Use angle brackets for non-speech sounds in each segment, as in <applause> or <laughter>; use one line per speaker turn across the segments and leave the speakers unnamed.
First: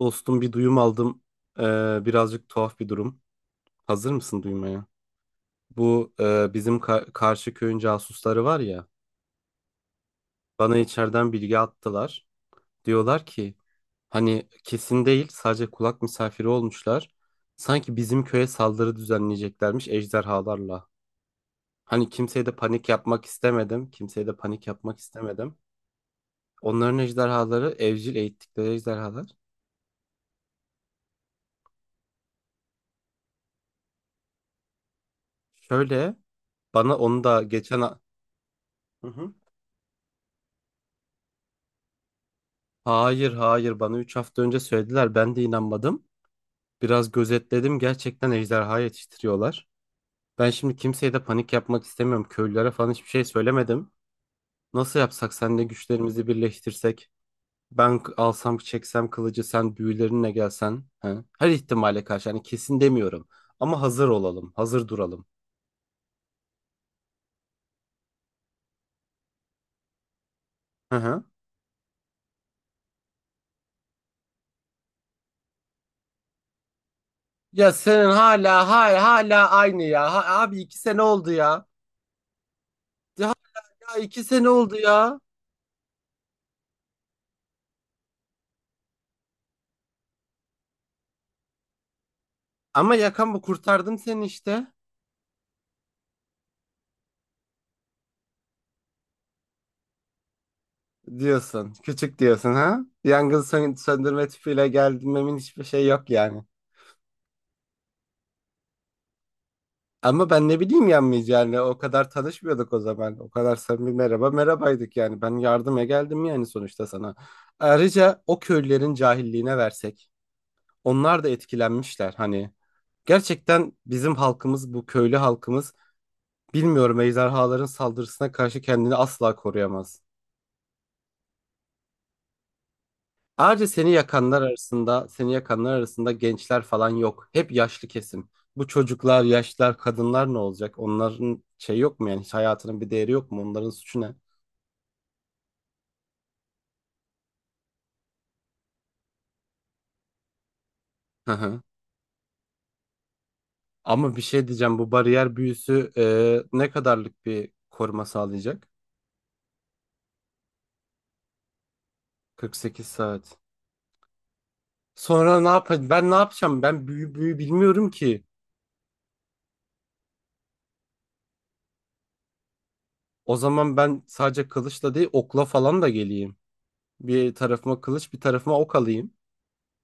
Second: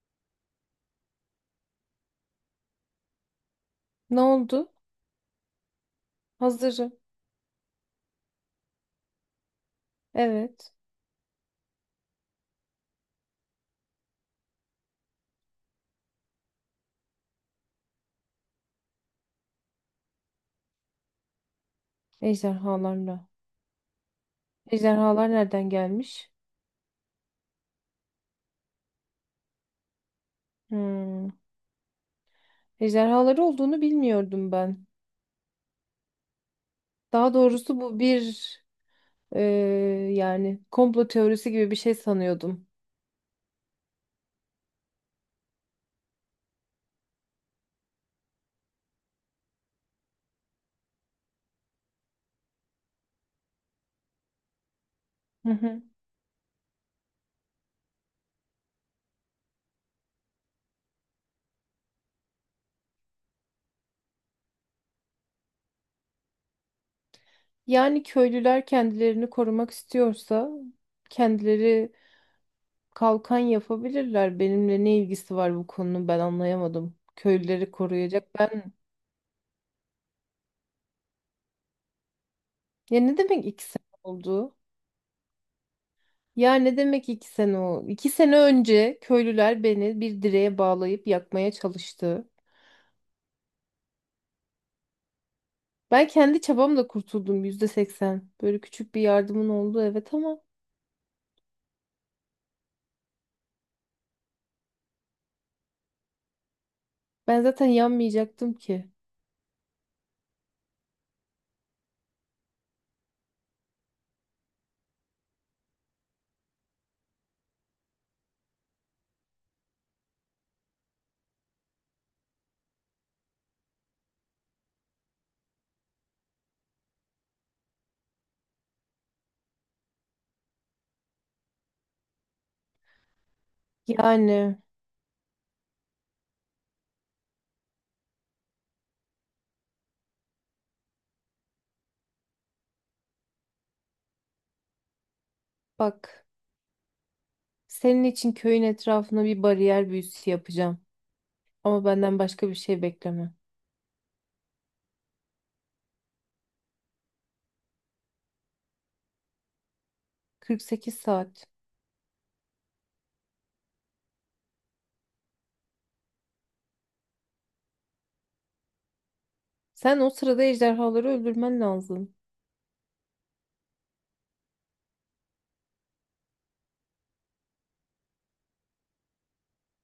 Dostum bir duyum aldım. Ee, birazcık tuhaf bir durum. Hazır
Ne
mısın
oldu?
duymaya? Bu bizim
Hazırım.
karşı köyün casusları var ya.
Evet.
Bana içeriden bilgi attılar. Diyorlar ki hani kesin değil, sadece kulak misafiri olmuşlar. Sanki bizim köye saldırı düzenleyeceklermiş ejderhalarla. Hani kimseye de panik
Ejderhalarla.
yapmak istemedim. Kimseye de panik yapmak
Ejderhalar
istemedim.
nereden gelmiş?
Onların ejderhaları evcil eğittikleri ejderhalar.
Hmm. Ejderhaları olduğunu bilmiyordum ben.
Şöyle, bana onu
Daha
da
doğrusu
geçen
bu bir
Hı hı.
e, yani komplo teorisi gibi bir şey sanıyordum.
Hayır hayır, bana 3 hafta önce söylediler, ben de inanmadım. Biraz gözetledim, gerçekten ejderha yetiştiriyorlar. Ben şimdi kimseye de panik yapmak istemiyorum. Köylülere falan hiçbir şey söylemedim. Nasıl yapsak,
Hı
seninle
hı.
güçlerimizi birleştirsek? Ben alsam çeksem kılıcı, sen büyülerinle gelsen. He? Her ihtimale karşı, hani kesin demiyorum. Ama hazır olalım, hazır duralım.
Yani köylüler kendilerini korumak istiyorsa
Hı hı.
kendileri kalkan yapabilirler. Benimle ne ilgisi var bu konunun ben anlayamadım. Köylüleri
Ya senin
koruyacak
hala
ben.
hala hala aynı ya. Abi iki sene oldu ya.
Ya ne
Ya,
demek ikisi
hala iki sene
oldu?
oldu ya.
Ya ne demek 2 sene o? 2 sene önce köylüler beni bir direğe bağlayıp yakmaya çalıştı.
Ama yakan bu, kurtardım seni işte.
Ben kendi çabamla kurtuldum %80. Böyle küçük bir yardımın oldu evet ama
Diyorsun. Küçük diyorsun ha? Yangın söndürme tüpüyle gelmemin hiçbir şey yok yani.
ben zaten yanmayacaktım ki.
Ama ben ne bileyim yanmayacağını, yani. O kadar tanışmıyorduk o zaman. O kadar samimi, merhaba merhabaydık yani. Ben yardıma geldim yani sonuçta sana. Ayrıca o köylülerin cahilliğine versek. Onlar da etkilenmişler hani. Gerçekten bizim halkımız, bu köylü halkımız, bilmiyorum, ejderhaların saldırısına karşı kendini asla koruyamaz. Ayrıca seni yakanlar
Yani
arasında, seni yakanlar arasında gençler falan yok. Hep yaşlı kesim. Bu çocuklar, yaşlılar, kadınlar ne olacak? Onların şey yok mu yani? Hiç hayatının bir değeri yok mu? Onların suçu ne?
bak, senin için köyün etrafına bir bariyer büyüsü yapacağım.
Hı hı.
Ama benden başka bir şey bekleme.
Ama bir şey diyeceğim. Bu bariyer büyüsü ne kadarlık bir koruma sağlayacak?
48 saat.
48 saat. Sonra ne yapacağım? Ben ne yapacağım? Ben büyü bilmiyorum ki.
Sen o sırada ejderhaları öldürmen lazım.
O zaman ben sadece kılıçla değil, okla falan da geleyim. Bir tarafıma kılıç, bir tarafıma ok alayım.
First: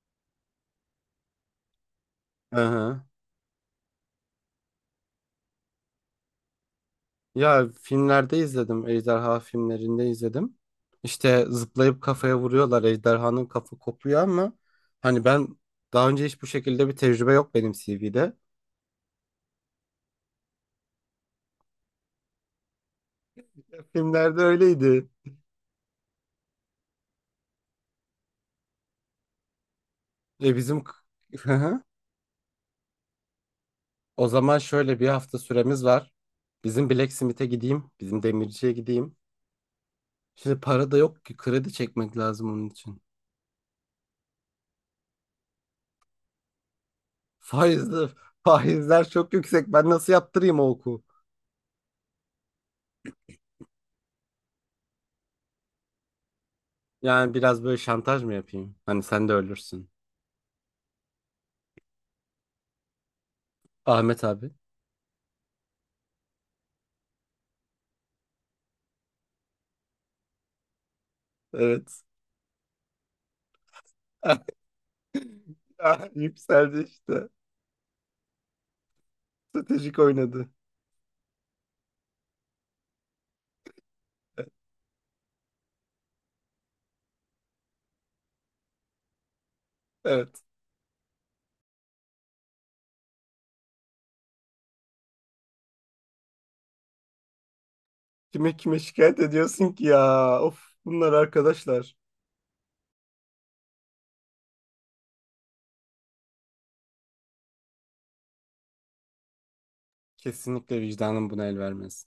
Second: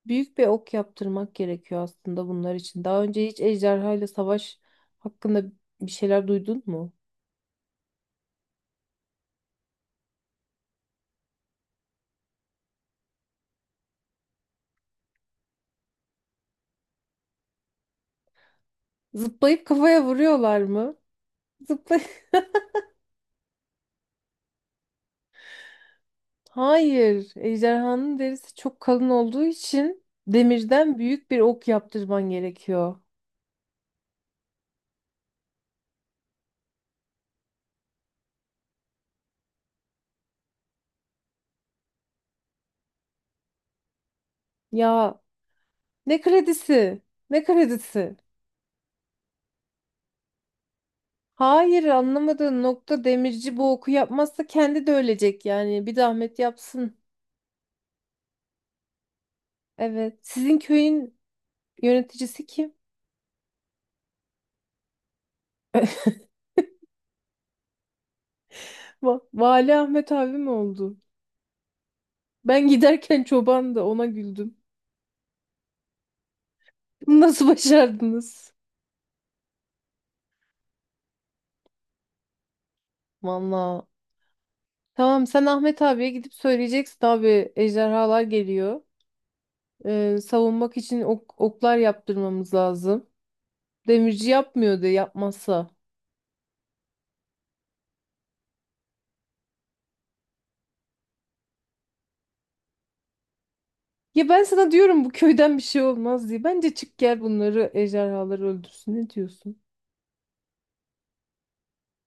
Büyük bir ok yaptırmak gerekiyor aslında bunlar
Hı
için.
hı.
Daha önce hiç ejderha ile savaş hakkında bir şeyler duydun mu?
Ya, filmlerde izledim. Ejderha filmlerinde izledim. İşte zıplayıp kafaya vuruyorlar. Ejderhanın kafa kopuyor, ama hani ben daha önce hiç bu şekilde bir tecrübe yok benim CV'de.
Zıplayıp kafaya vuruyorlar mı? Zıplay <laughs>
Ya, filmlerde öyleydi.
Hayır. Ejderhanın derisi çok kalın olduğu için
Bizim
demirden büyük bir ok yaptırman gerekiyor.
<laughs> o zaman şöyle bir hafta süremiz var. Bizim Blacksmith'e gideyim. Bizim demirciye gideyim. Şimdi para da yok ki, kredi çekmek lazım onun için.
Ya ne kredisi? Ne
Faizler,
kredisi?
faizler çok yüksek. Ben nasıl yaptırayım o oku?
Hayır, anlamadığın nokta, demirci bu oku yapmazsa kendi de ölecek yani. Bir zahmet yapsın.
Yani biraz böyle şantaj mı yapayım? Hani sen de ölürsün.
Evet. Sizin köyün yöneticisi kim?
Ahmet abi.
Vali Ahmet abi mi oldu?
Evet.
Ben giderken çoban da ona
<laughs>
güldüm.
Ah, yükseldi
Bunu
işte.
nasıl başardınız?
Stratejik oynadı.
Valla. Tamam, sen Ahmet abiye gidip söyleyeceksin, abi ejderhalar geliyor.
Evet.
Savunmak için oklar yaptırmamız lazım. Demirci yapmıyor yapmıyordu yapmazsa.
Kime şikayet ediyorsun ki ya? Of, bunlar arkadaşlar.
Ya ben sana diyorum bu köyden bir şey olmaz diye. Bence çık gel bunları, ejderhaları öldürsün. Ne diyorsun?
Kesinlikle vicdanım buna el vermez.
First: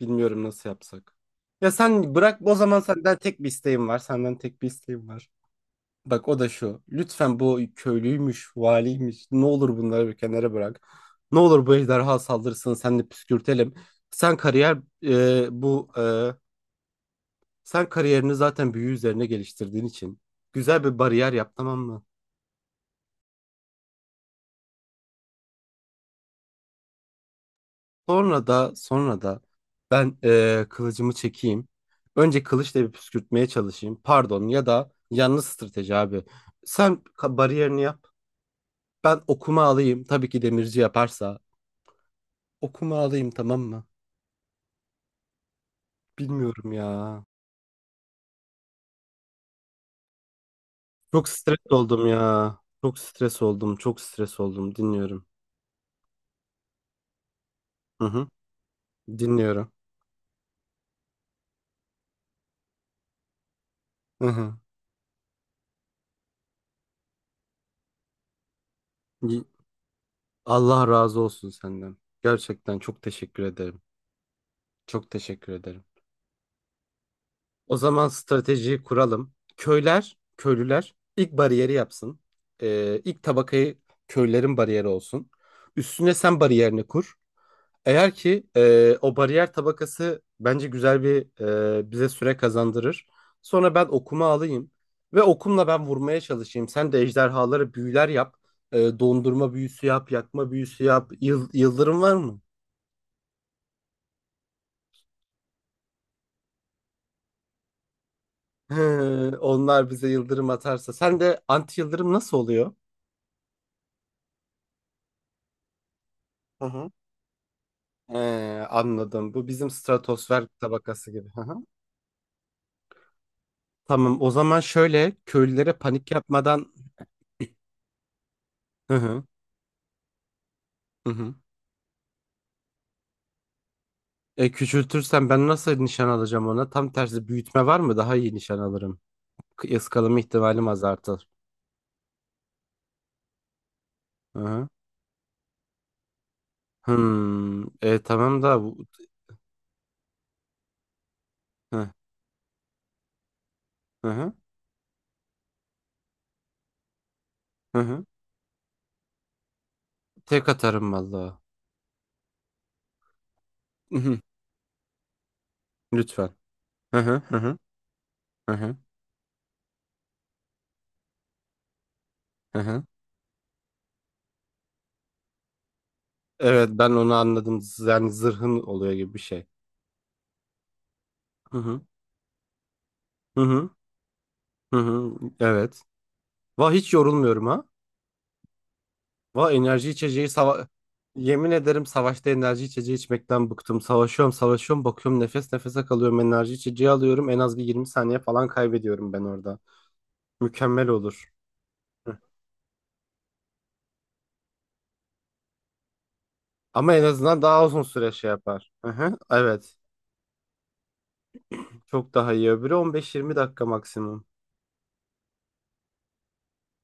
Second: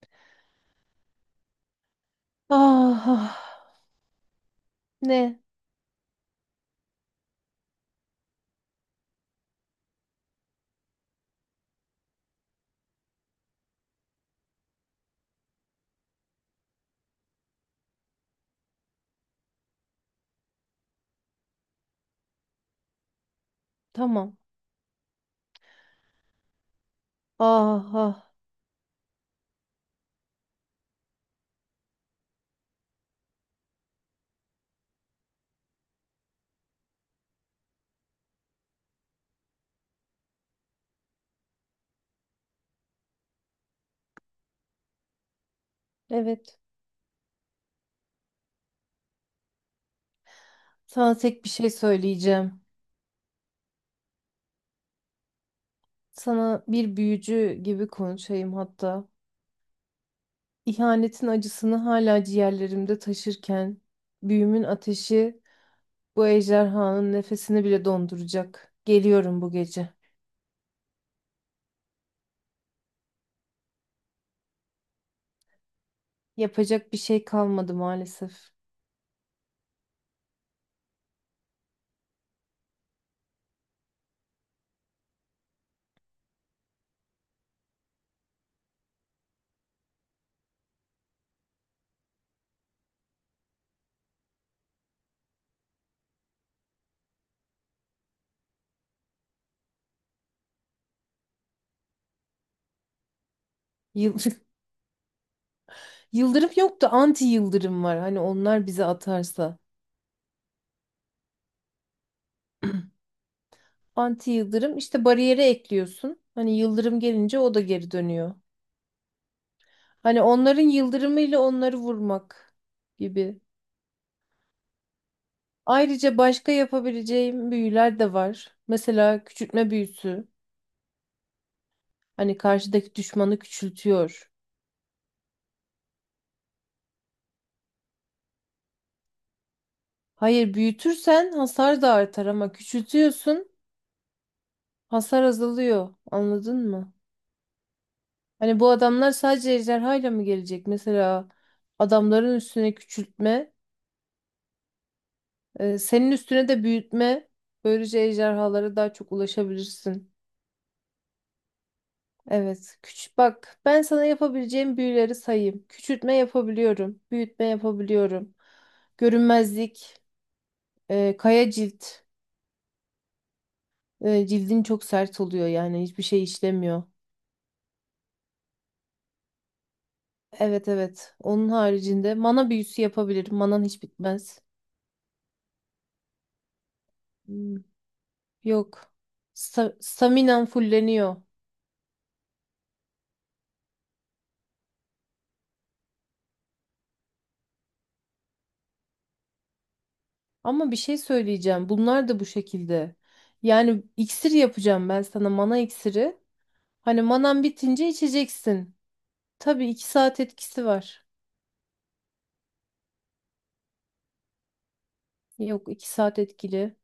Bilmiyorum nasıl yapsak. Ya sen bırak o zaman,
Ah,
senden
ah.
tek bir isteğim var. Senden tek bir isteğim var.
Ne?
Bak, o da şu. Lütfen, bu köylüymüş, valiymiş, ne olur bunları bir kenara bırak. Ne olur bu ejderha saldırsın. Sen de püskürtelim. Sen kariyer e, bu e, Sen kariyerini zaten büyü üzerine geliştirdiğin için güzel bir bariyer yap, tamam mı?
Tamam. Ah, ah.
Sonra da ben kılıcımı çekeyim. Önce kılıçla bir püskürtmeye çalışayım. Pardon, ya da yanlış strateji abi. Sen bariyerini yap. Ben okuma alayım. Tabii ki demirci yaparsa. Okuma alayım, tamam mı?
Evet.
Bilmiyorum ya.
Sana
Çok
tek bir
stres
şey
oldum ya.
söyleyeceğim.
Çok stres oldum. Çok stres oldum. Dinliyorum.
Sana bir büyücü gibi
Hı hı.
konuşayım hatta.
Dinliyorum.
İhanetin acısını hala ciğerlerimde taşırken,
Hı hı.
büyümün ateşi bu ejderhanın nefesini bile donduracak. Geliyorum bu gece.
Allah razı olsun senden. Gerçekten çok teşekkür ederim. Çok teşekkür ederim.
Yapacak bir şey kalmadı
O zaman
maalesef.
stratejiyi kuralım. Köyler, köylüler ilk bariyeri yapsın. İlk tabakayı köylerin bariyeri olsun. Üstüne sen bariyerini kur. Eğer ki o bariyer tabakası bence güzel bir, bize süre kazandırır. Sonra ben okuma alayım ve okumla ben vurmaya çalışayım. Sen de ejderhalara büyüler yap. Dondurma büyüsü yap, yakma büyüsü yap. Yıldırım var mı?
Yıl <laughs> Yıldırım yok da anti yıldırım var. Hani onlar
<laughs>
bize
Hı,
atarsa.
onlar bize yıldırım atarsa. Sen de anti yıldırım nasıl oluyor?
Anti yıldırım işte, bariyere ekliyorsun. Hani
Hı hı.
yıldırım gelince o da geri dönüyor.
Anladım. Bu bizim
Hani
stratosfer
onların
tabakası gibi.
yıldırımıyla
Hı hı.
onları vurmak gibi.
Tamam. O zaman şöyle, köylülere panik
Ayrıca başka
yapmadan
yapabileceğim
<clears throat>
büyüler de var.
Hı hı.
Mesela küçültme büyüsü.
Hı hı.
Hani karşıdaki düşmanı küçültüyor.
Küçültürsem ben nasıl nişan alacağım ona? Tam tersi büyütme var mı? Daha iyi nişan alırım. Iskalama
Hayır,
ihtimalim azaltır.
büyütürsen hasar da artar ama küçültüyorsun
Hı hı.
hasar azalıyor. Anladın mı?
Hmm. Tamam da
Hani bu
bu.
adamlar sadece ejderhayla mı gelecek? Mesela
Hı
adamların üstüne küçültme,
hı.
senin üstüne de büyütme.
Hı
Böylece
hı.
ejderhalara daha çok ulaşabilirsin.
Tek atarım vallahi.
Evet. Küçük, bak ben
Hı
sana
hı.
yapabileceğim büyüleri sayayım. Küçültme
Lütfen. Hı
yapabiliyorum.
hı. Hı
Büyütme
hı.
yapabiliyorum.
Hı hı.
Görünmezlik. Kaya cilt.
Hı hı.
Cildin çok sert oluyor yani hiçbir şey
Evet,
işlemiyor.
ben onu anladım. Yani zırhın oluyor gibi bir şey.
Evet, evet. Onun
Hı hı.
haricinde mana büyüsü yapabilirim.
Hı
Manan
hı.
hiç bitmez.
Hı hı. Evet. Vah, hiç yorulmuyorum
Hmm,
ha.
Yok.
Vah, enerji içeceği
Staminen fulleniyor.
yemin ederim, savaşta enerji içeceği içmekten bıktım. Savaşıyorum, savaşıyorum, bakıyorum nefes nefese kalıyorum. Enerji içeceği alıyorum. En az bir 20 saniye falan kaybediyorum ben orada.
Ama bir
Mükemmel
şey
olur.
söyleyeceğim. Bunlar
Hı.
da bu şekilde. Yani iksir yapacağım ben sana, mana iksiri.
Ama
Hani
en azından
manan
daha uzun
bitince
süre şey yapar.
içeceksin.
Hı hı.
Tabii
Evet.
2 saat etkisi var.
Çok daha iyi. Öbürü 15-20 dakika maksimum.
Yok, 2 saat etkili.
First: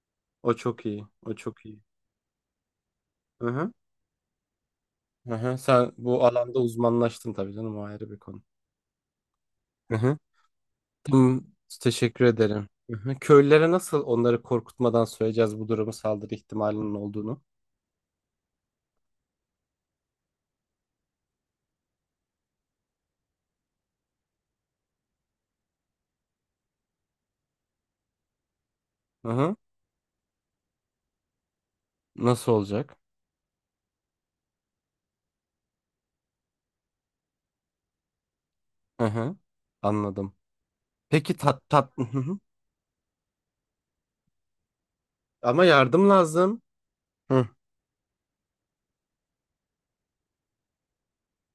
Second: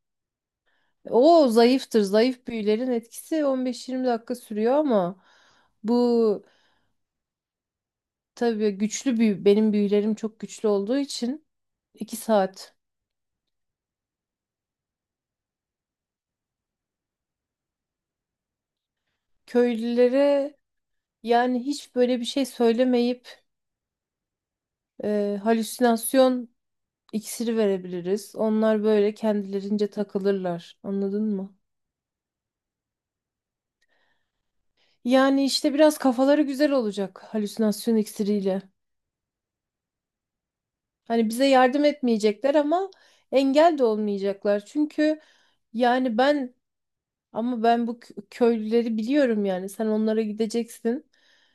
O çok iyi. O
O
çok iyi.
zayıftır. Zayıf büyülerin etkisi
Hı hı.
15-20 dakika sürüyor ama
Hı hı. Sen bu
bu
alanda uzmanlaştın tabii canım, o ayrı bir konu.
tabii güçlü büyü. Benim
Hı
büyülerim
hı.
çok güçlü olduğu
Tamam,
için iki
teşekkür ederim.
saat.
Hı hı. Köylülere nasıl onları korkutmadan söyleyeceğiz bu durumu, saldırı ihtimalinin olduğunu?
Köylülere yani hiç böyle bir şey söylemeyip halüsinasyon iksiri verebiliriz. Onlar böyle
Hı hı.
kendilerince takılırlar. Anladın mı?
Nasıl olacak?
Yani işte biraz kafaları güzel olacak halüsinasyon iksiriyle.
Hı hı. Anladım.
Hani
Peki,
bize
tat
yardım
tat hı hı.
etmeyecekler ama engel de olmayacaklar. Çünkü
Ama yardım
yani ben,
lazım. Hı
ama ben bu köylüleri biliyorum yani. Sen onlara gideceksin.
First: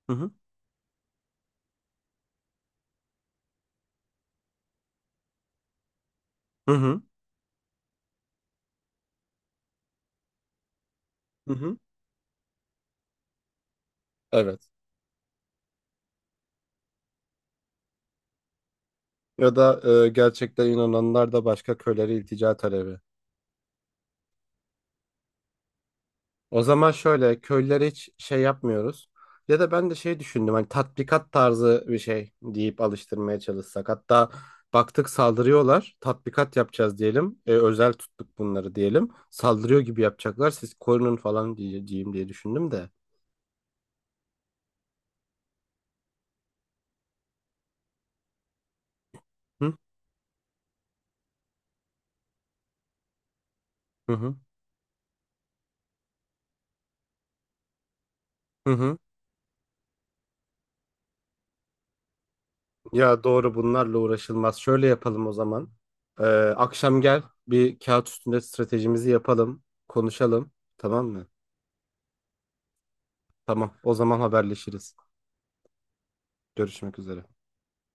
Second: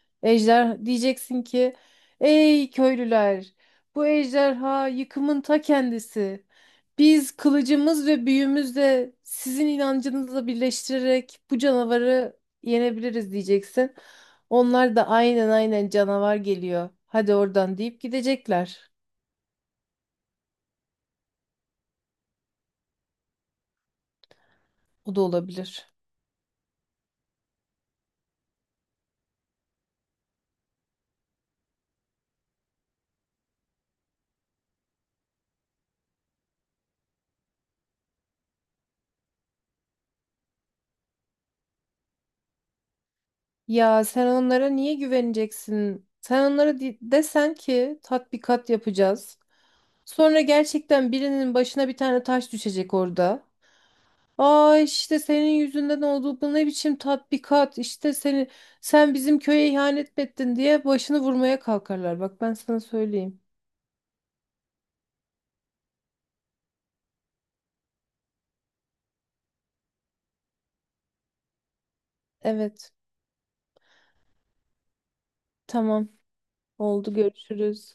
hı, hı
Ejder diyeceksin ki, ey köylüler, bu ejderha yıkımın ta kendisi.
hı, hı.
Biz kılıcımız ve büyümüzle sizin inancınızla birleştirerek
Hı
bu
hı.
canavarı yenebiliriz diyeceksin.
Evet.
Onlar da aynen, aynen canavar geliyor, hadi oradan deyip gidecekler.
Ya da gerçekten inananlar da başka köylere iltica talebi.
O da olabilir.
O zaman şöyle, köylere hiç şey yapmıyoruz. Ya da ben de şey düşündüm, hani tatbikat tarzı bir şey deyip alıştırmaya çalışsak. Hatta baktık saldırıyorlar, tatbikat yapacağız diyelim. Özel tuttuk bunları diyelim. Saldırıyor gibi yapacaklar, siz korunun falan diyeceğim diye düşündüm de.
Ya sen onlara niye güveneceksin? Sen onlara desen ki tatbikat yapacağız.
Hı
Sonra gerçekten birinin başına bir tane taş düşecek orada.
hı hı.
Aa, işte senin yüzünden oldu, bu ne biçim tatbikat İşte seni
Hı hı.
sen bizim köye ihanet mi ettin diye başını vurmaya kalkarlar. Bak ben sana
Ya
söyleyeyim.
doğru, bunlarla uğraşılmaz. Şöyle yapalım o zaman. Ee, akşam gel, bir kağıt üstünde stratejimizi yapalım, konuşalım, tamam mı?
Evet,
Tamam, o zaman haberleşiriz.
tamam,
Görüşmek
oldu,
üzere.
görüşürüz.